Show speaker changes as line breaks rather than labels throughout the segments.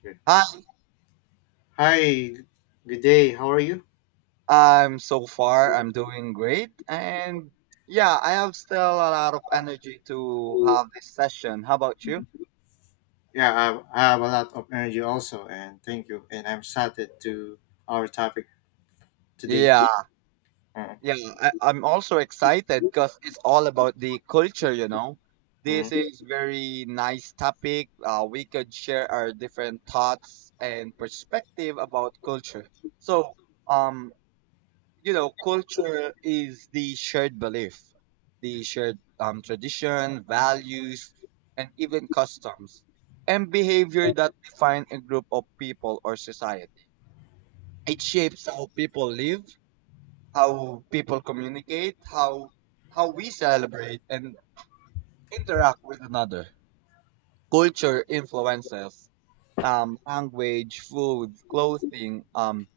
Okay.
Hi,
Hi, good day. How are you?
I'm doing great. And yeah, I have still a lot of energy to have this session. How about you?
Yeah, I have a lot of energy also, and thank you. And I'm excited to our topic today.
Yeah,
Uh,
yeah, I'm also excited because it's all about the culture, you know.
mm,
This is very nice topic. We could share our different thoughts and perspective about culture. So, um, you know, culture is the shared belief, the shared tradition, values, and even customs and behavior that define a group of people or society. It shapes how people live, how people communicate, how we celebrate and interact with another. Culture influences language, food, clothing,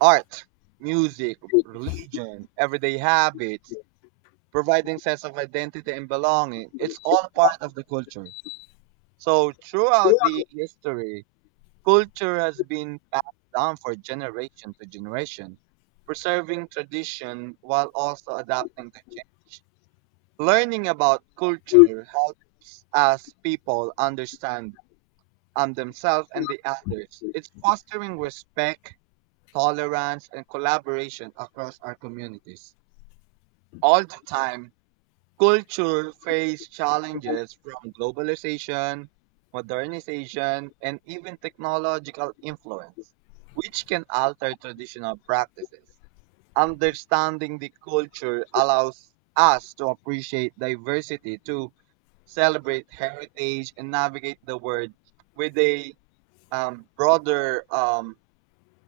art, music, religion, everyday habits providing sense of identity and belonging. It's all part of the culture. So throughout the history, culture has been passed down for generation to generation, preserving tradition while also adapting to change. Learning about culture helps us people understand themselves and the others. It's fostering respect, tolerance, and collaboration across our communities. All the time, culture face challenges from globalization, modernization, and even technological influence, which can alter traditional practices. Understanding the culture allows us to appreciate diversity, to celebrate heritage, and navigate the world with a broader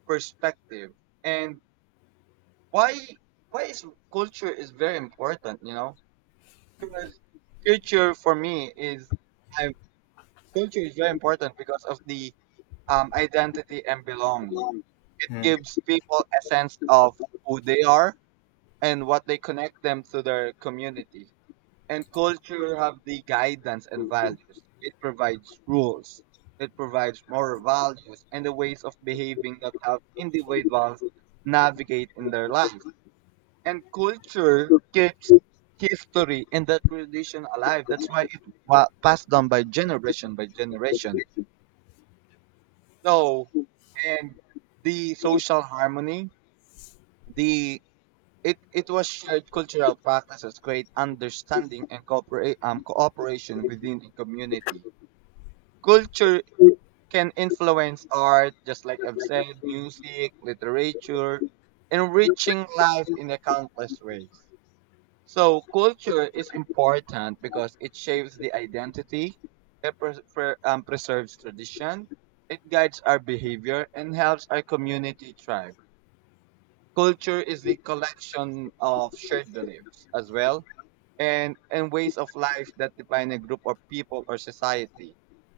perspective. And why why is culture is very important? You know, because culture for me is I culture is very important because of the identity and belonging. It
mm.
gives people a sense of who they are and what they connect them to their community. And culture have the guidance and values. It provides rules. It provides moral values and the ways of behaving that have individuals navigate in their life and culture keeps history and that tradition alive. That's why it was passed down by generation by generation. No, and the social harmony, the it was shared cultural practices, great understanding and cooperation within a community. Culture can influence art, just like I've said, music, literature, enriching life in a countless ways. So culture is important because it shapes the identity, it preserves tradition, it guides our behavior, and helps our community thrive. Culture is the collection of shared beliefs as well and ways of life that define a group of people or society,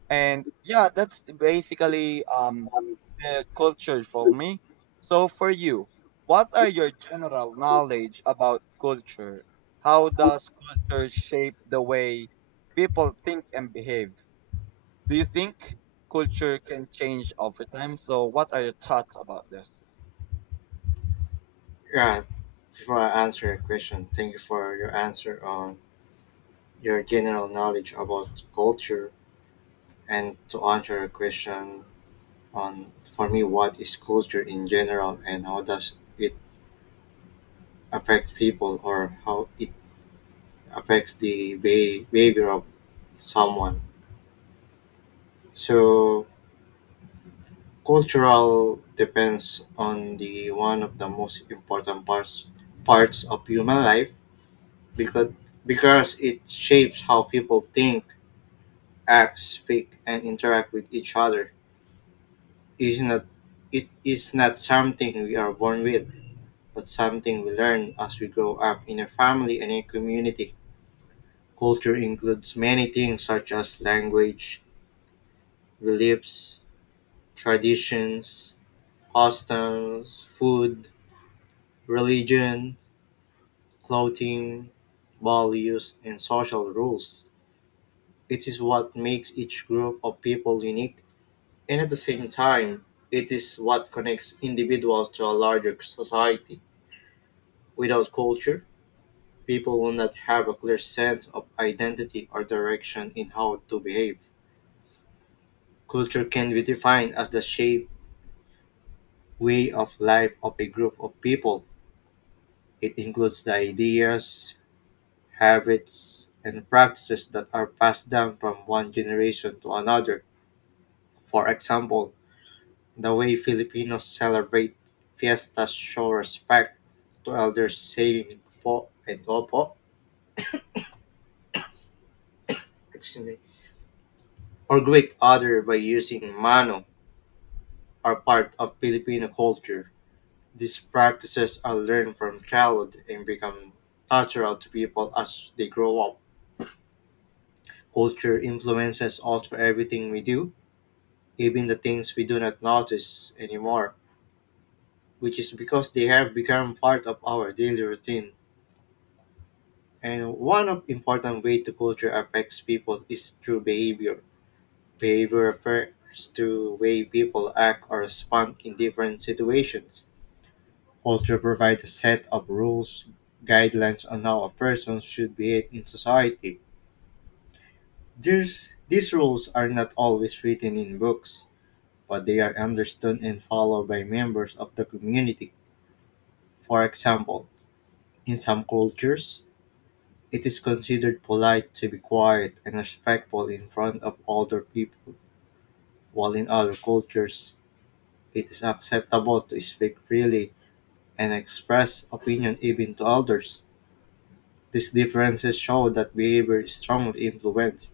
and yeah, that's basically the culture for me. So for you, what are your general knowledge about culture? How does culture shape the way people think and behave? Do you think culture can change over time? So what are your thoughts about this?
Yeah, before I answer your question, thank you for your answer on your general knowledge about culture. And to answer your question on, for me, what is culture in general and how does it affect people or how it affects the behavior of someone. So, Cultural depends on the one of the most important parts of human life because because it shapes how people think, act, speak and interact with each other. It is not it is not something we are born with, but something we learn as we grow up in a family and a community. Culture includes many things such as language, beliefs, traditions, customs, food, religion, clothing, values, and social rules. It is what makes each group of people unique, and at the same time, it is what connects individuals to a larger society. Without culture, people will not have a clear sense of identity or direction in how to behave. Culture can be defined as the shape, way of life of a group of people. It includes the ideas, habits, and practices that are passed down from one generation to another. For example, the way Filipinos celebrate fiestas show respect to elders saying po and opo, excuse me, or greet other by using mano are part of Filipino culture. These practices are learned from childhood and become natural to people as they grow up. Culture influences also everything we do, even the things we do not notice anymore, which is because they have become part of our daily routine. And one of important way to culture affects people is through behavior. Behavior refers to way people act or respond in different situations. Culture provides a set of rules, guidelines on how a person should behave in society. These rules are not always written in books, but they are understood and followed by members of the community. For example, in some cultures, it is considered polite to be quiet and respectful in front of older people, while in other cultures, it is acceptable to speak freely and express opinion even to elders. These differences show that behavior is strongly influenced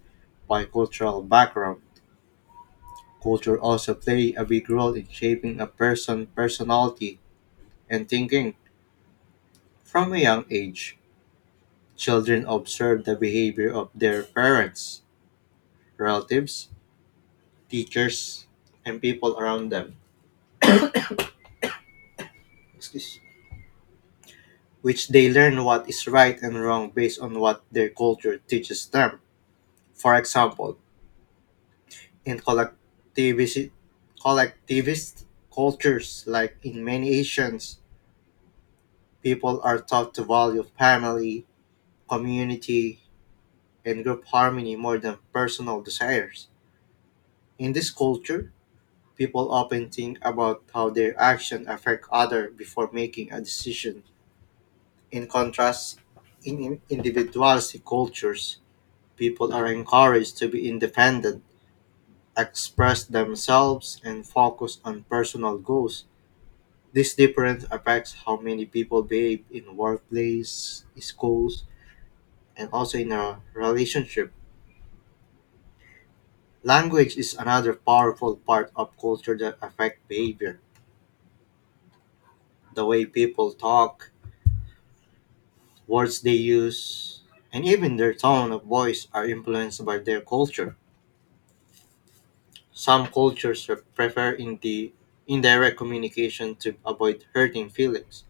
by cultural background. Culture also play a big role in shaping a person's personality and thinking. From a young age, children observe the behavior of their parents, relatives, teachers, and people around them, excuse- which they learn what is right and wrong based on what their culture teaches them. For example, in collectivist cultures, like in many Asians, people are taught to value family, community, and group harmony more than personal desires. In this culture, people often think about how their actions affect others before making a decision. In contrast, in individualistic cultures, people are encouraged to be independent, express themselves, and focus on personal goals. This difference affects how many people behave in workplace, schools, and also in a relationship. Language is another powerful part of culture that affect behavior. The way people talk, words they use, and even their tone of voice are influenced by their culture. Some cultures prefer indirect communication to avoid hurting feelings,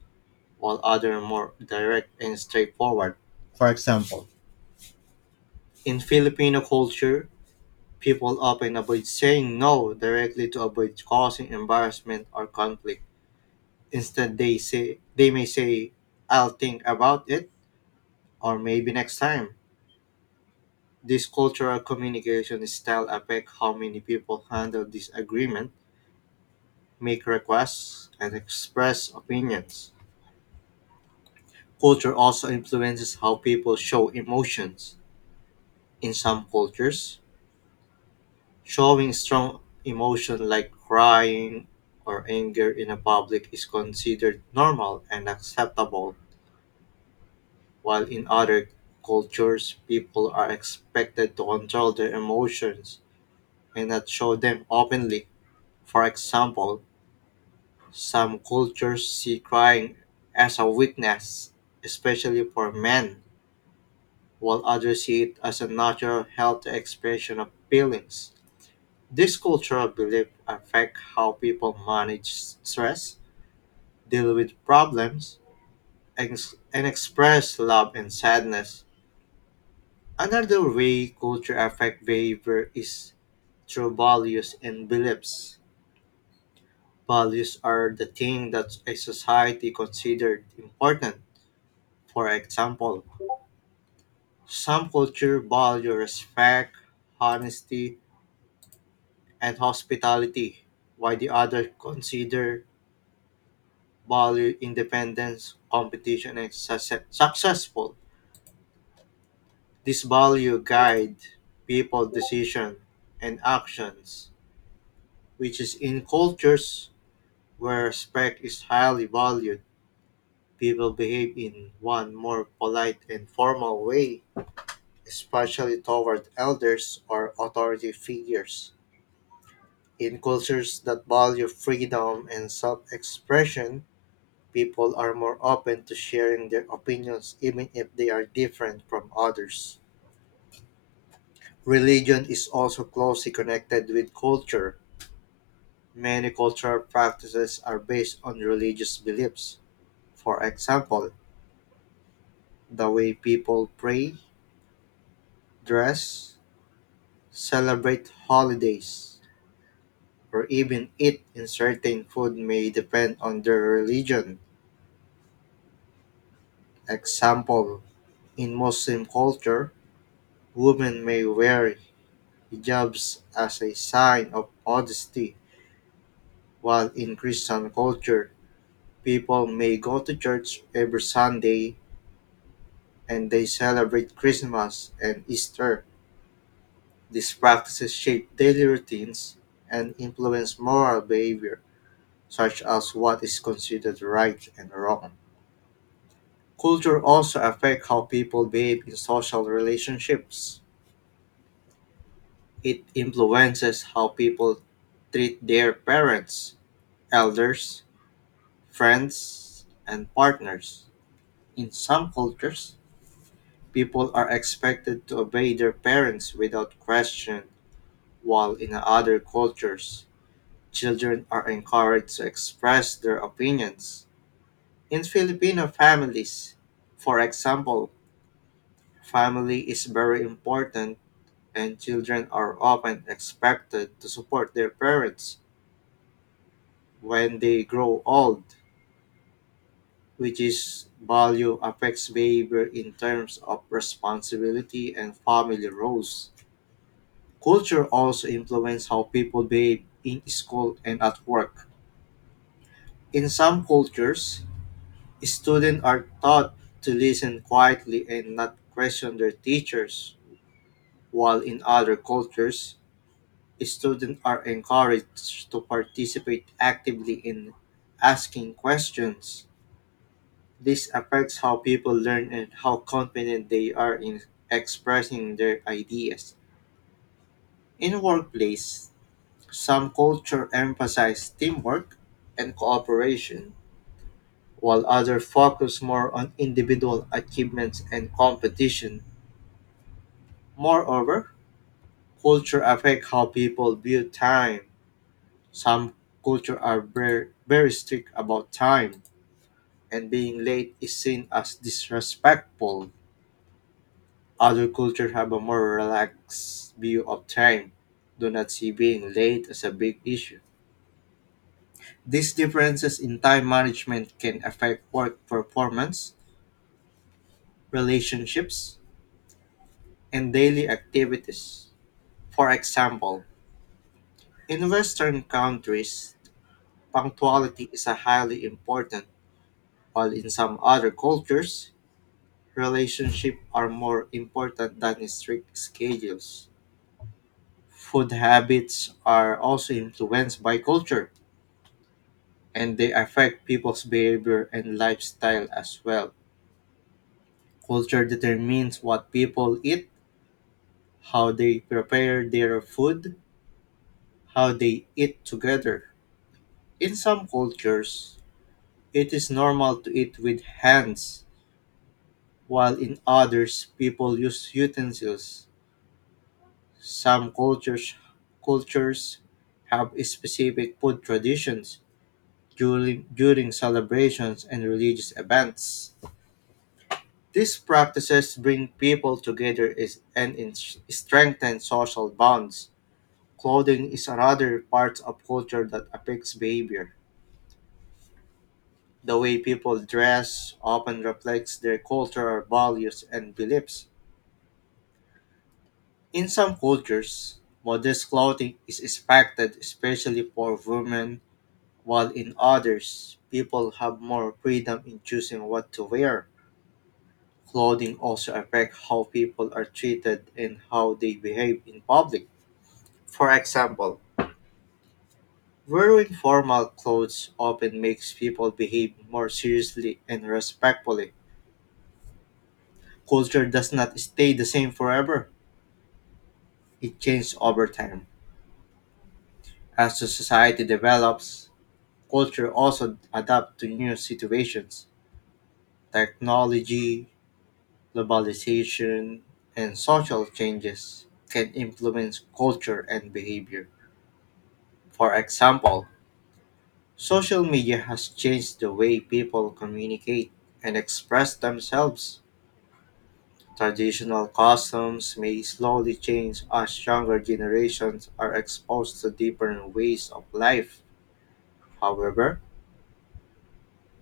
while others are more direct and straightforward. For example, in Filipino culture, people often avoid saying no directly to avoid causing embarrassment or conflict. Instead, they say they may say, "I'll think about it," or "Maybe next time." This cultural communication style affects how many people handle disagreement, make requests, and express opinions. Culture also influences how people show emotions. In some cultures, showing strong emotion like crying or anger in a public is considered normal and acceptable, while in other cultures, people are expected to control their emotions and not show them openly. For example, some cultures see crying as a weakness, especially for men, while others see it as a natural healthy expression of feelings. These cultural beliefs affect how people manage stress, deal with problems, and express love and sadness. Another way culture affects behavior is through values and beliefs. Values are the thing that a society considered important. For example, some culture value respect, honesty, and hospitality, while the other consider value, independence, competition, and successful. This value guide people decision and actions, which is in cultures where respect is highly valued, people behave in one more polite and formal way, especially toward elders or authority figures. In cultures that value freedom and self expression, people are more open to sharing their opinions even if they are different from others. Religion is also closely connected with culture. Many cultural practices are based on religious beliefs. For example, the way people pray, dress, celebrate holidays, or even eat in certain food may depend on their religion. Example, in Muslim culture, women may wear hijabs as a sign of modesty, while in Christian culture, people may go to church every Sunday and they celebrate Christmas and Easter. These practices shape daily routines and influence moral behavior, such as what is considered right and wrong. Culture also affects how people behave in social relationships. It influences how people treat their parents, elders, friends, and partners. In some cultures, people are expected to obey their parents without question, while in other cultures, children are encouraged to express their opinions. In Filipino families, for example, family is very important and children are often expected to support their parents when they grow old, which is value affects behavior in terms of responsibility and family roles. Culture also influences how people behave in school and at work. In some cultures, students are taught to listen quietly and not question their teachers, while in other cultures, students are encouraged to participate actively in asking questions. This affects how people learn and how confident they are in expressing their ideas. In the workplace, some culture emphasize teamwork and cooperation, while others focus more on individual achievements and competition. Moreover, culture affect how people view time. Some culture are very, very strict about time, and being late is seen as disrespectful. Other cultures have a more relaxed view of time, do not see being late as a big issue. These differences in time management can affect work performance, relationships, and daily activities. For example, in Western countries, punctuality is a highly important, while in some other cultures, relationships are more important than strict schedules. Food habits are also influenced by culture and they affect people's behavior and lifestyle as well. Culture determines what people eat, how they prepare their food, how they eat together. In some cultures, it is normal to eat with hands, while in others, people use utensils. Some cultures have specific food traditions during celebrations and religious events. These practices bring people together is, and in, strengthen social bonds. Clothing is another part of culture that affects behavior. The way people dress often reflects their cultural values and beliefs. In some cultures, modest clothing is expected, especially for women, while in others, people have more freedom in choosing what to wear. Clothing also affects how people are treated and how they behave in public. For example, wearing formal clothes often makes people behave more seriously and respectfully. Culture does not stay the same forever, it changes over time. As the society develops, culture also adapts to new situations, technology, globalization, and social changes can influence culture and behavior. For example, social media has changed the way people communicate and express themselves. Traditional customs may slowly change as younger generations are exposed to different ways of life. However,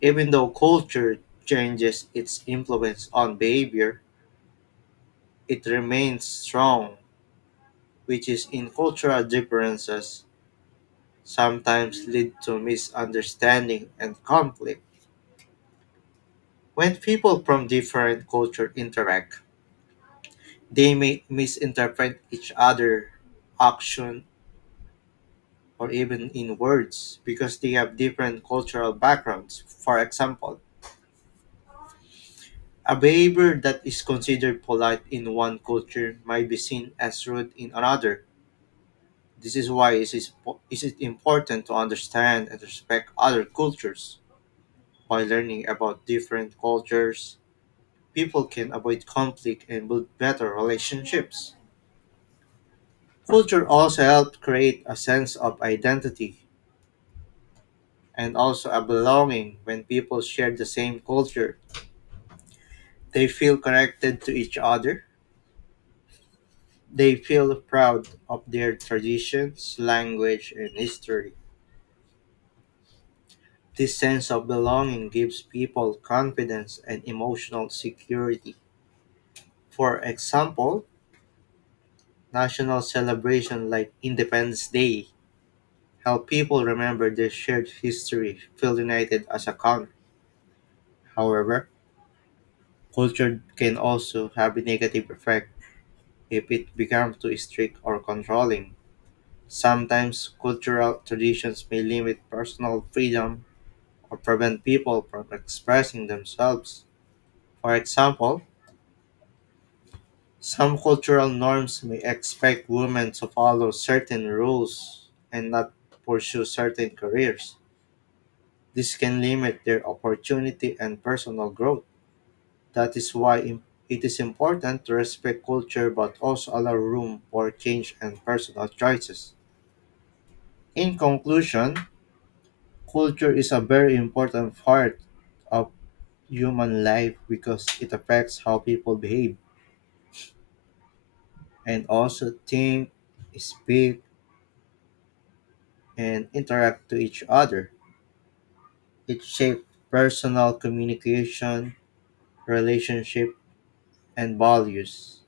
even though culture changes its influence on behavior, it remains strong, which is in cultural differences sometimes lead to misunderstanding and conflict when people from different culture interact. They may misinterpret each other action or even in words because they have different cultural backgrounds. For example, a behavior that is considered polite in one culture might be seen as rude in another. This is why it is important to understand and respect other cultures. By learning about different cultures, people can avoid conflict and build better relationships. Culture also helps create a sense of identity and also a belonging when people share the same culture. They feel connected to each other. They feel proud of their traditions, language, and history. This sense of belonging gives people confidence and emotional security. For example, national celebrations like Independence Day help people remember their shared history, feel united as a country. However, culture can also have a negative effect. If it becomes too strict or controlling, sometimes cultural traditions may limit personal freedom or prevent people from expressing themselves. For example, some cultural norms may expect women to follow certain rules and not pursue certain careers. This can limit their opportunity and personal growth. That is why it is important to respect culture but also allow room for change and personal choices. In conclusion, culture is a very important part of human life because it affects how people behave and also think, speak, and interact to each other. It shapes personal communication, relationship, and values.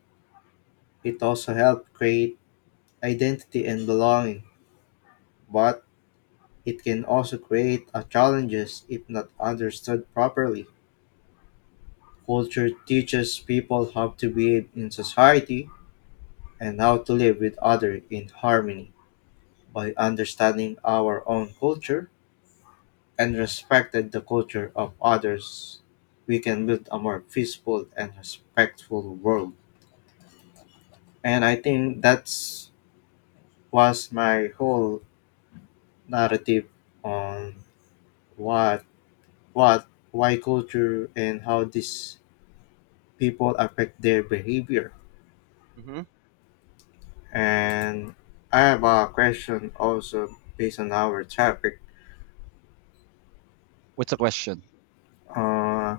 It also helps create identity and belonging, but it can also create a challenges if not understood properly. Culture teaches people how to behave in society and how to live with others in harmony. By understanding our own culture and respecting the culture of others, we can build a more peaceful and respectful world. And I think that's was my whole narrative on what why culture and how these people affect their behavior.
Hmm
And I have a question also based on our topic.
What's the question?
uh,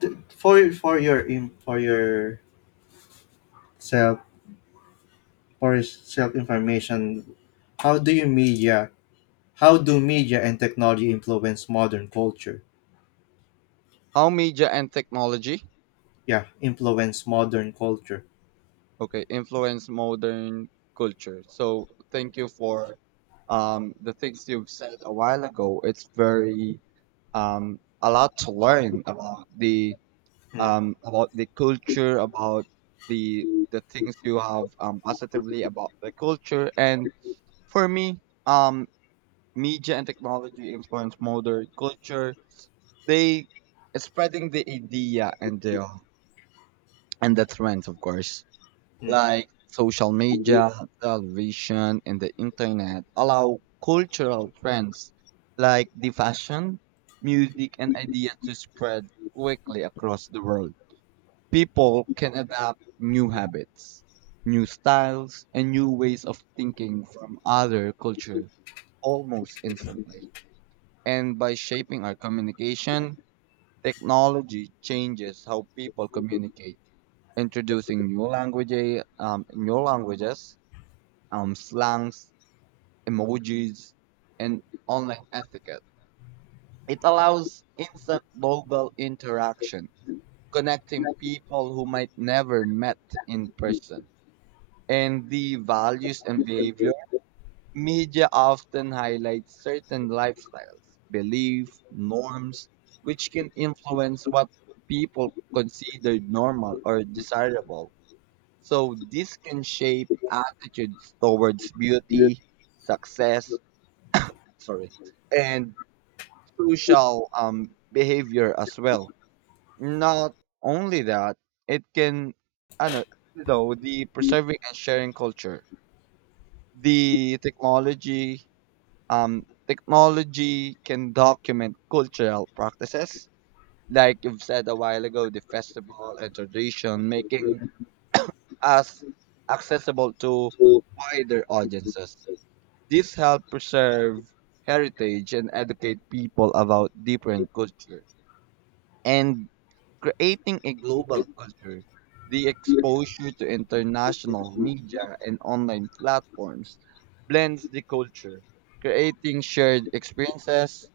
for your self, for your self information, how do you media, how do media and technology influence modern culture?
How media and technology,
Yeah, influence modern culture.
okay, influence modern culture. So thank you for the things you've said a while ago. It's very a lot to learn
mm,
about the culture, about the things you have positively about the culture. And for me, um media and technology influence modern culture. They spreading the idea and the trends of course,
mm,
like social media, television, and the internet allow cultural trends like the fashion, music, and ideas to spread quickly across the world. People can adapt new habits, new styles, and new ways of thinking from other culture almost instantly. And by shaping our communication, technology changes how people communicate, introducing new languages, slangs, emojis, and online etiquette. It allows instant global interaction, connecting people who might never met in person. And the values and behavior, media often highlights certain lifestyles, beliefs, norms, which can influence what people consider normal or desirable. So this can shape attitudes towards beauty, success, sorry, and social behavior as well. Not only that, it can, I know, you know, the preserving and sharing culture. The technology, technology can document cultural practices, like you've said a while ago, the festival and tradition, making us accessible to wider audiences. This helps preserve heritage and educate people about different culture. And creating a global culture, the exposure to international media and online platforms blends the culture, creating shared experiences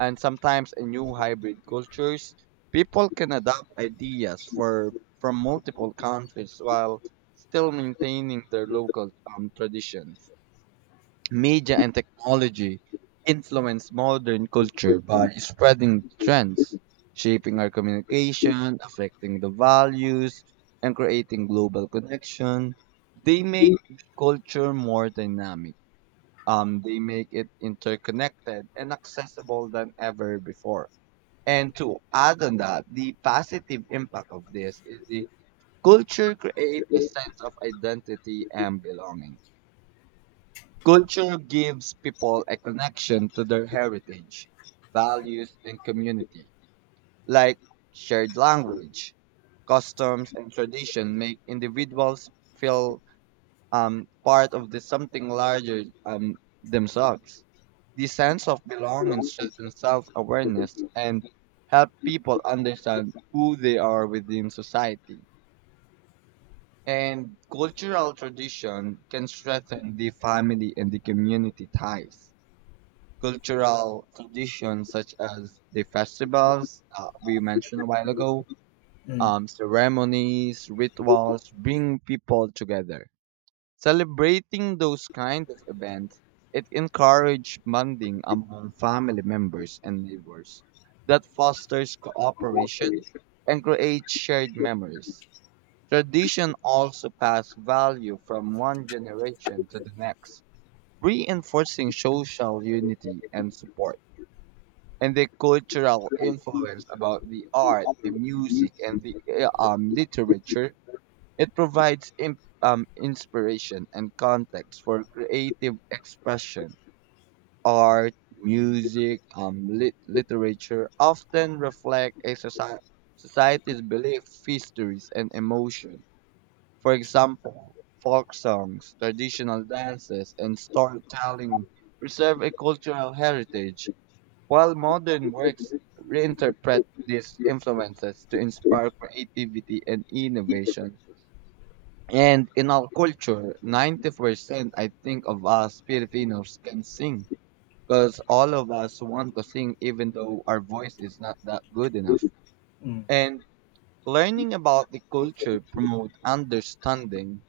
and sometimes a new hybrid cultures. People can adopt ideas for from multiple countries while still maintaining their local traditions. Media and technology influence modern culture by spreading trends, shaping our communication, affecting the values, and creating global connection. They make culture more dynamic. They make it interconnected and accessible than ever before. And to add on that, the positive impact of this is the culture creates a sense of identity and belonging. Culture gives people a connection to their heritage, values, and community. Like shared language, customs, and tradition make individuals feel part of the something larger themselves. The sense of belonging strengthens self-awareness and help people understand who they are within society. And cultural tradition can strengthen the family and the community ties. Cultural traditions such as the festivals we mentioned a while ago,
mm,
ceremonies, rituals bring people together. Celebrating those kind of events, it encourages bonding among family members and neighbors that fosters cooperation and creates shared memories. Tradition also pass value from one generation to the next, reinforcing social unity and support, and the cultural influence about the art, the music, and the literature, it provides inspiration and context for creative expression. Art, music, literature often reflect a society's beliefs, histories, and emotion. For example, folk songs, traditional dances, and storytelling preserve a cultural heritage while modern works reinterpret these influences to inspire creativity and innovation. And in our culture, 90% I think of us Filipinos can sing because all of us want to sing even though our voice is not that good enough.
mm.
And learning about the culture promote understanding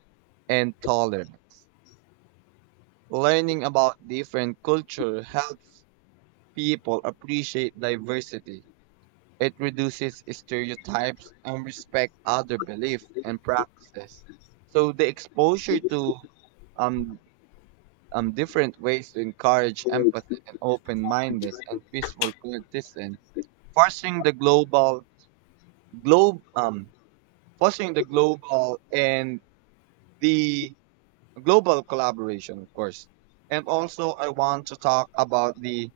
and tolerance. Learning about different culture helps people appreciate diversity. It reduces stereotypes and respect other beliefs and practices. So the exposure to um, different ways to encourage empathy and open-mindedness and peaceful coexistence, fostering the global globe um fostering the global and the global collaboration, of course. And also, I want to talk about the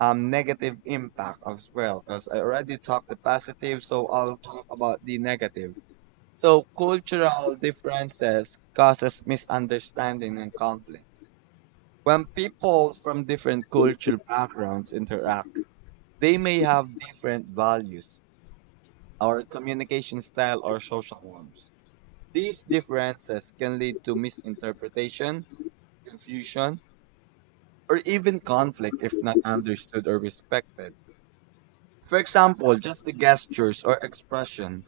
negative impact as well, because I already talked the positive, so I'll talk about the negative. So cultural differences causes misunderstanding and conflicts. When people from different cultural backgrounds interact, they may have different values, or communication style or social norms. These differences can lead to misinterpretation, confusion, or even conflict if not understood or respected. For example, just the gestures or expression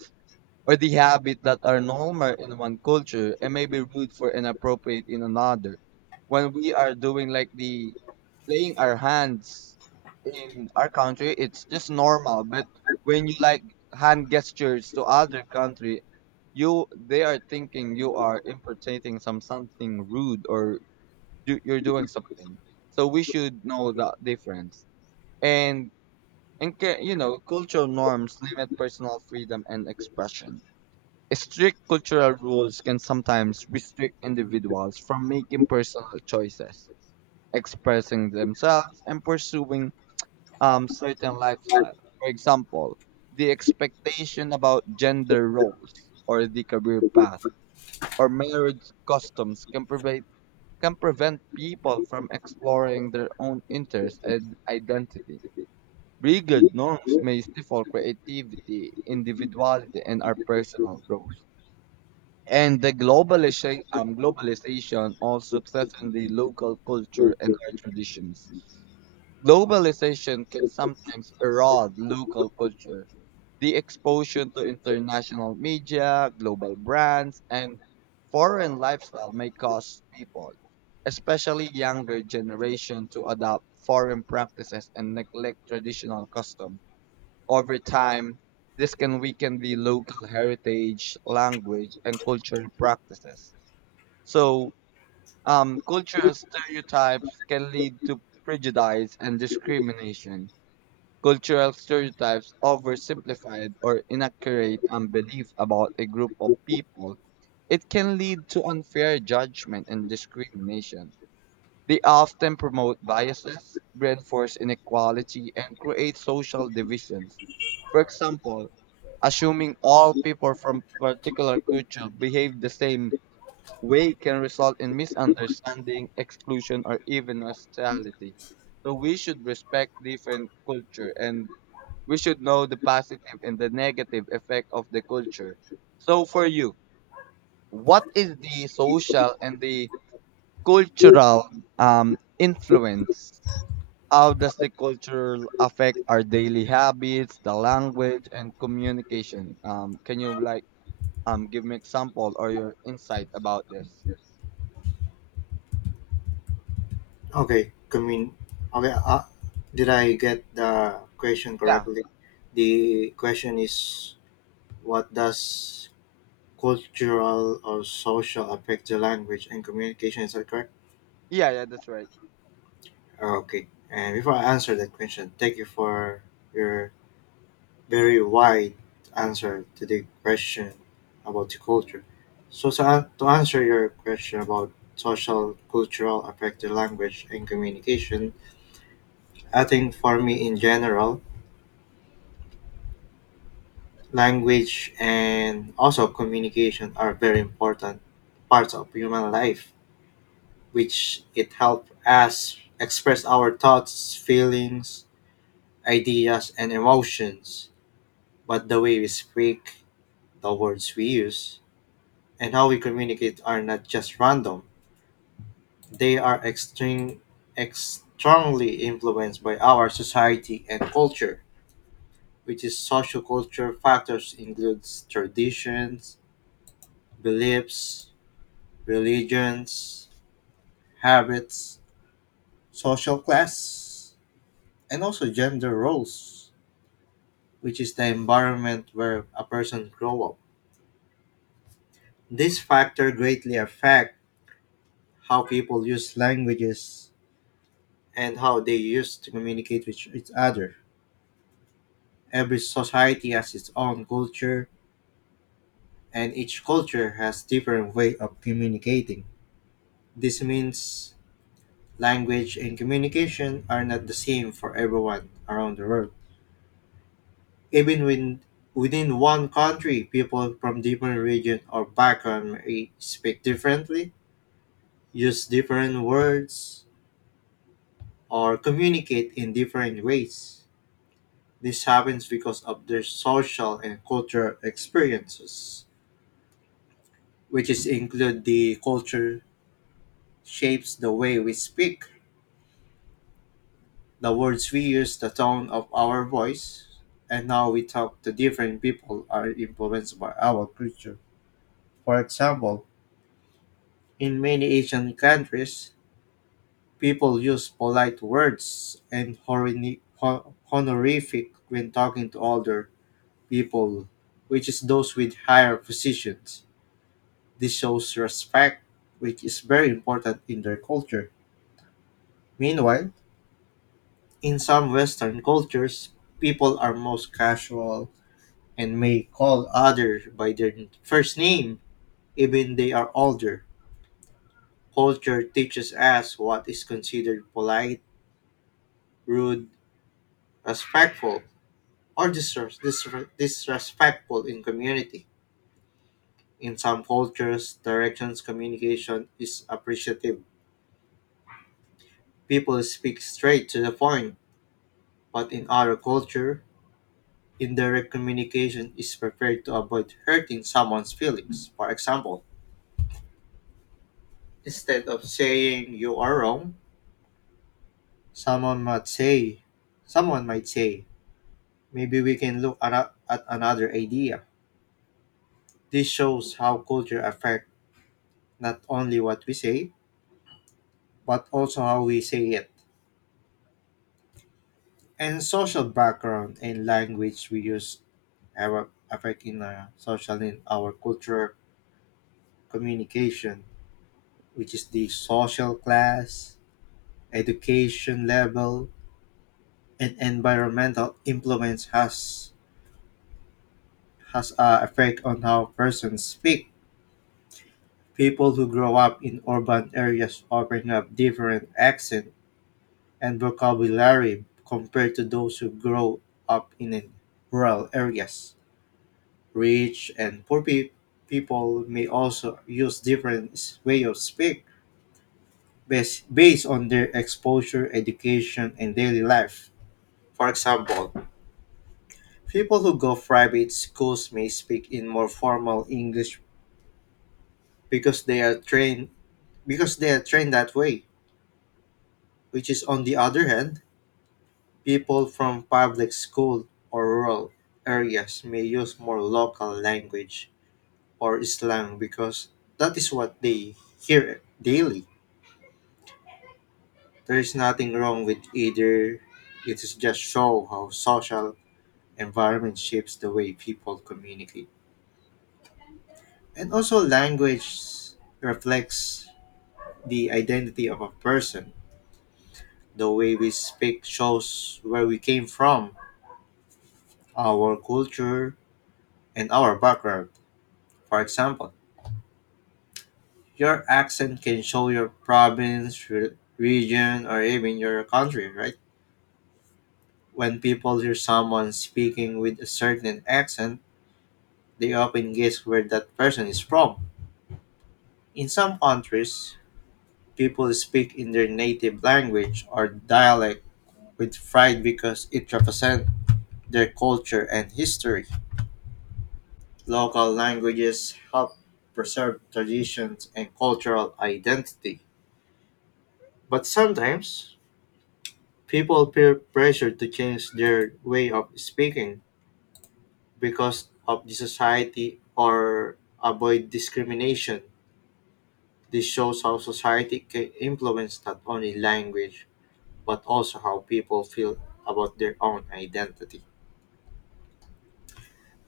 or the habit that are normal in one culture and maybe rude for inappropriate in another. When we are doing like the playing our hands in our country, it's just normal. But when you like hand gestures to other country, you they are thinking you are impertating some something rude or do, you're doing something. So we should know that difference. And you know, cultural norms limit personal freedom and expression. Strict cultural rules can sometimes restrict individuals from making personal choices, expressing themselves, and pursuing certain lifestyle. For example, the expectation about gender roles or the career path or marriage customs can prevent people from exploring their own interests and identity. Rigid norms may stifle creativity, individuality, and our personal growth. And the globalization also threatens the local culture and our traditions. Globalization can sometimes erode local culture. The exposure to international media, global brands, and foreign lifestyle may cause people, especially younger generation, to adopt foreign practices and neglect traditional customs. Over time, this can weaken the local heritage, language, and cultural practices. So, Cultural stereotypes can lead to prejudice and discrimination. Cultural stereotypes oversimplified or inaccurate beliefs about a group of people. It can lead to unfair judgment and discrimination. They often promote biases, reinforce inequality, and create social divisions. For example, assuming all people from particular culture behave the same way can result in misunderstanding, exclusion, or even hostility. So we should respect different culture and we should know the positive and the negative effect of the culture. So for you, what is the social and the cultural influence. How does the culture affect our daily habits, the language, and communication? Can you like give me example or your insight about this?
okay commun okay. Did I get the question
Yeah,
correctly? The question is, what does cultural or social affect the language and communication, is that correct?
yeah. That's right.
Okay. And before I answer that question, thank you for your very wide answer to the question about the culture. So to answer your question about social, cultural, affected language and communication, I think for me in general, language and also communication are very important parts of human life, which it helps us express our thoughts, feelings, ideas, and emotions. But the way we speak, the words we use, and how we communicate are not just random. They are extremely influenced by our society and culture, which is social culture factors includes traditions, beliefs, religions, habits, social class, and also gender roles, which is the environment where a person grow up. This factor greatly affect how people use languages and how they used to communicate with each other. Every society has its own culture, and each culture has different way of communicating. This means language and communication are not the same for everyone around the world. Even when within one country, people from different region or background may speak differently, use different words, or communicate in different ways. This happens because of their social and cultural experiences, which is include the culture shapes the way we speak, the words we use, the tone of our voice, and how we talk to different people are influenced by our culture. For example, in many Asian countries, people use polite words and honorific when talking to older people, which is those with higher positions. This shows respect, which is very important in their culture. Meanwhile, in some Western cultures, people are most casual and may call others by their first name, even they are older. Culture teaches us what is considered polite, rude, respectful, or disrespectful in community. In some cultures, directions communication is appreciative. People speak straight to the point, but in other culture, indirect communication is prepared to avoid hurting someone's feelings. For example, instead of saying you are wrong, someone might say, someone might say, maybe we can look at another idea. This shows how culture affects not only what we say, but also how we say it. And social background and language we use have affecting our social in our culture communication, which is the social class, education level, and environmental influence has a effect on how persons speak. People who grow up in urban areas often have different accent and vocabulary compared to those who grow up in rural areas. Rich and poor pe- people may also use different way of speak based on their exposure, education, and daily life. For example, people who go private schools may speak in more formal English because they are trained because they are trained that way, which is on the other hand, people from public school or rural areas may use more local language or slang because that is what they hear daily. There is nothing wrong with either. It is just show how social environment shapes the way people communicate. And also language reflects the identity of a person. The way we speak shows where we came from, our culture, and our background. For example, your accent can show your province, region, or even your country, right? When people hear someone speaking with a certain accent, they often guess where that person is from. In some countries, people speak in their native language or dialect with pride because it represents their culture and history. Local languages help preserve traditions and cultural identity, but sometimes people feel pressure to change their way of speaking because of the society or avoid discrimination. This shows how society can influence not only language but also how people feel about their own identity.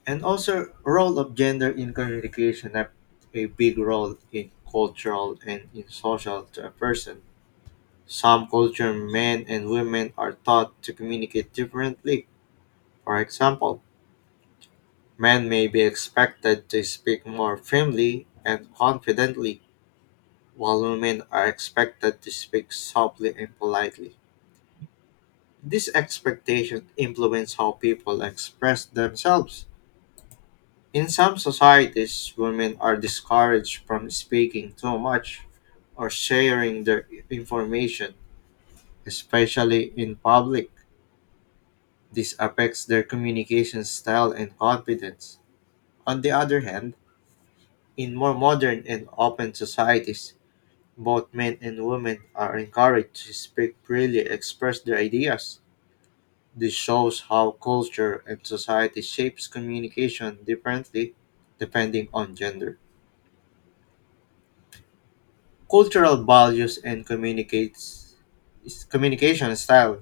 And also role of gender in communication have a big role in cultural and in social to a person. Some cultures, men and women are taught to communicate differently. For example, men may be expected to speak more firmly and confidently, while women are expected to speak softly and politely. These expectations influence how people express themselves. In some societies, women are discouraged from speaking too much or sharing their information, especially in public. This affects their communication style and confidence. On the other hand, in more modern and open societies, both men and women are encouraged to speak freely, express their ideas. This shows how culture and society shapes communication differently depending on gender. Cultural values and communicates communication style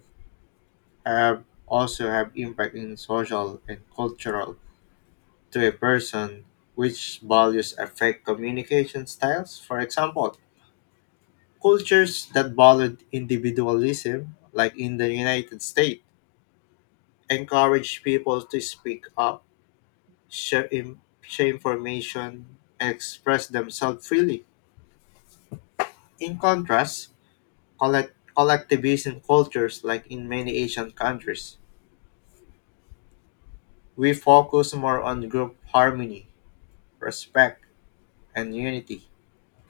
have impact in social and cultural to a person, which values affect communication styles. For example, cultures that valued individualism, like in the United States, encourage people to speak up, share information, and express themselves freely. In contrast, collectivism cultures, like in many Asian countries, we focus more on group harmony, respect, and unity.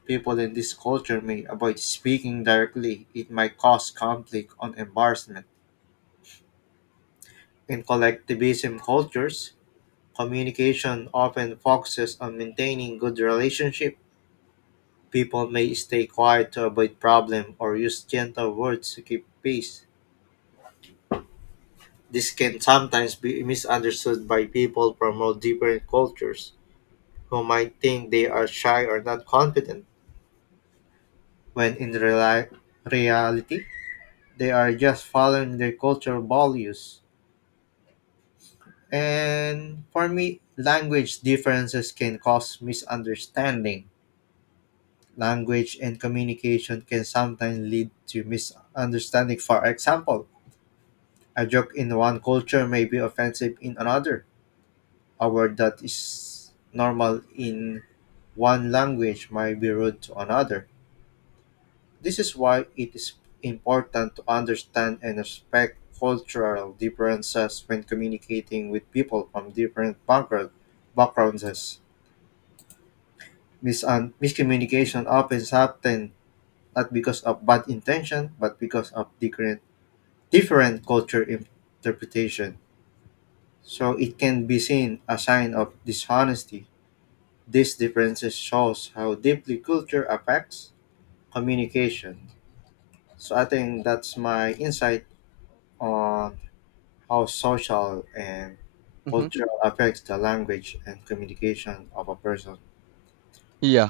People in this culture may avoid speaking directly, it might cause conflict or embarrassment. In collectivism cultures, communication often focuses on maintaining good relationship. People may stay quiet to avoid problem or use gentle words to keep peace. This can sometimes be misunderstood by people from all different cultures who might think they are shy or not confident, when in reality, they are just following their cultural values. And for me, language differences can cause misunderstanding. Language and communication can sometimes lead to misunderstanding. For example, a joke in one culture may be offensive in another. A word that is normal in one language might be rude to another. This is why it is important to understand and respect cultural differences when communicating with people from backgrounds. Miscommunication often happen not because of bad intention, but because of different culture interpretation. So it can be seen a sign of dishonesty. These differences shows how deeply culture affects communication. So I think that's my insight on how social and
hmm
culture affects the language and communication of a person.
Yeah.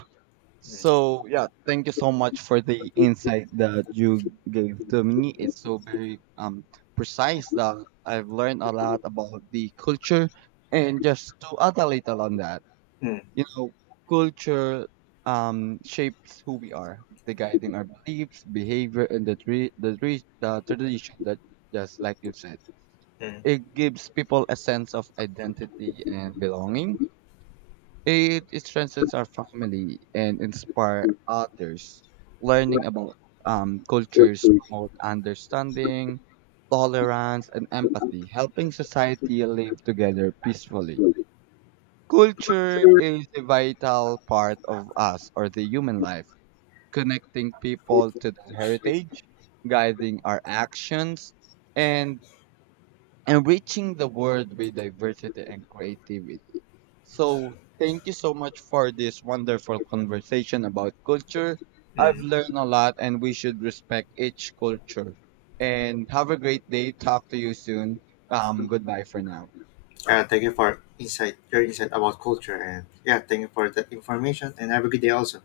Mm,
So yeah, thank you so much for the insight that you gave to me. It's so very precise that I've learned a lot about the culture and just to add a little on that.
mm,
You know, culture shapes who we are, the guiding our beliefs, behavior, and the tradition that just like you said,
mm,
it gives people a sense of identity and belonging. It strengthens our family and inspire others. Learning about cultures promote understanding, tolerance, and empathy, helping society live together peacefully. Culture is a vital part of us or the human life, connecting people to their heritage, guiding our actions, and enriching the world with diversity and creativity. So, thank you so much for this wonderful conversation about culture. I've
mm.
learned a lot, and we should respect each culture. And have a great day. Talk to you soon. Goodbye for now.
Thank you for insight, your insight about culture, and yeah, thank you for that information. And have a good day also.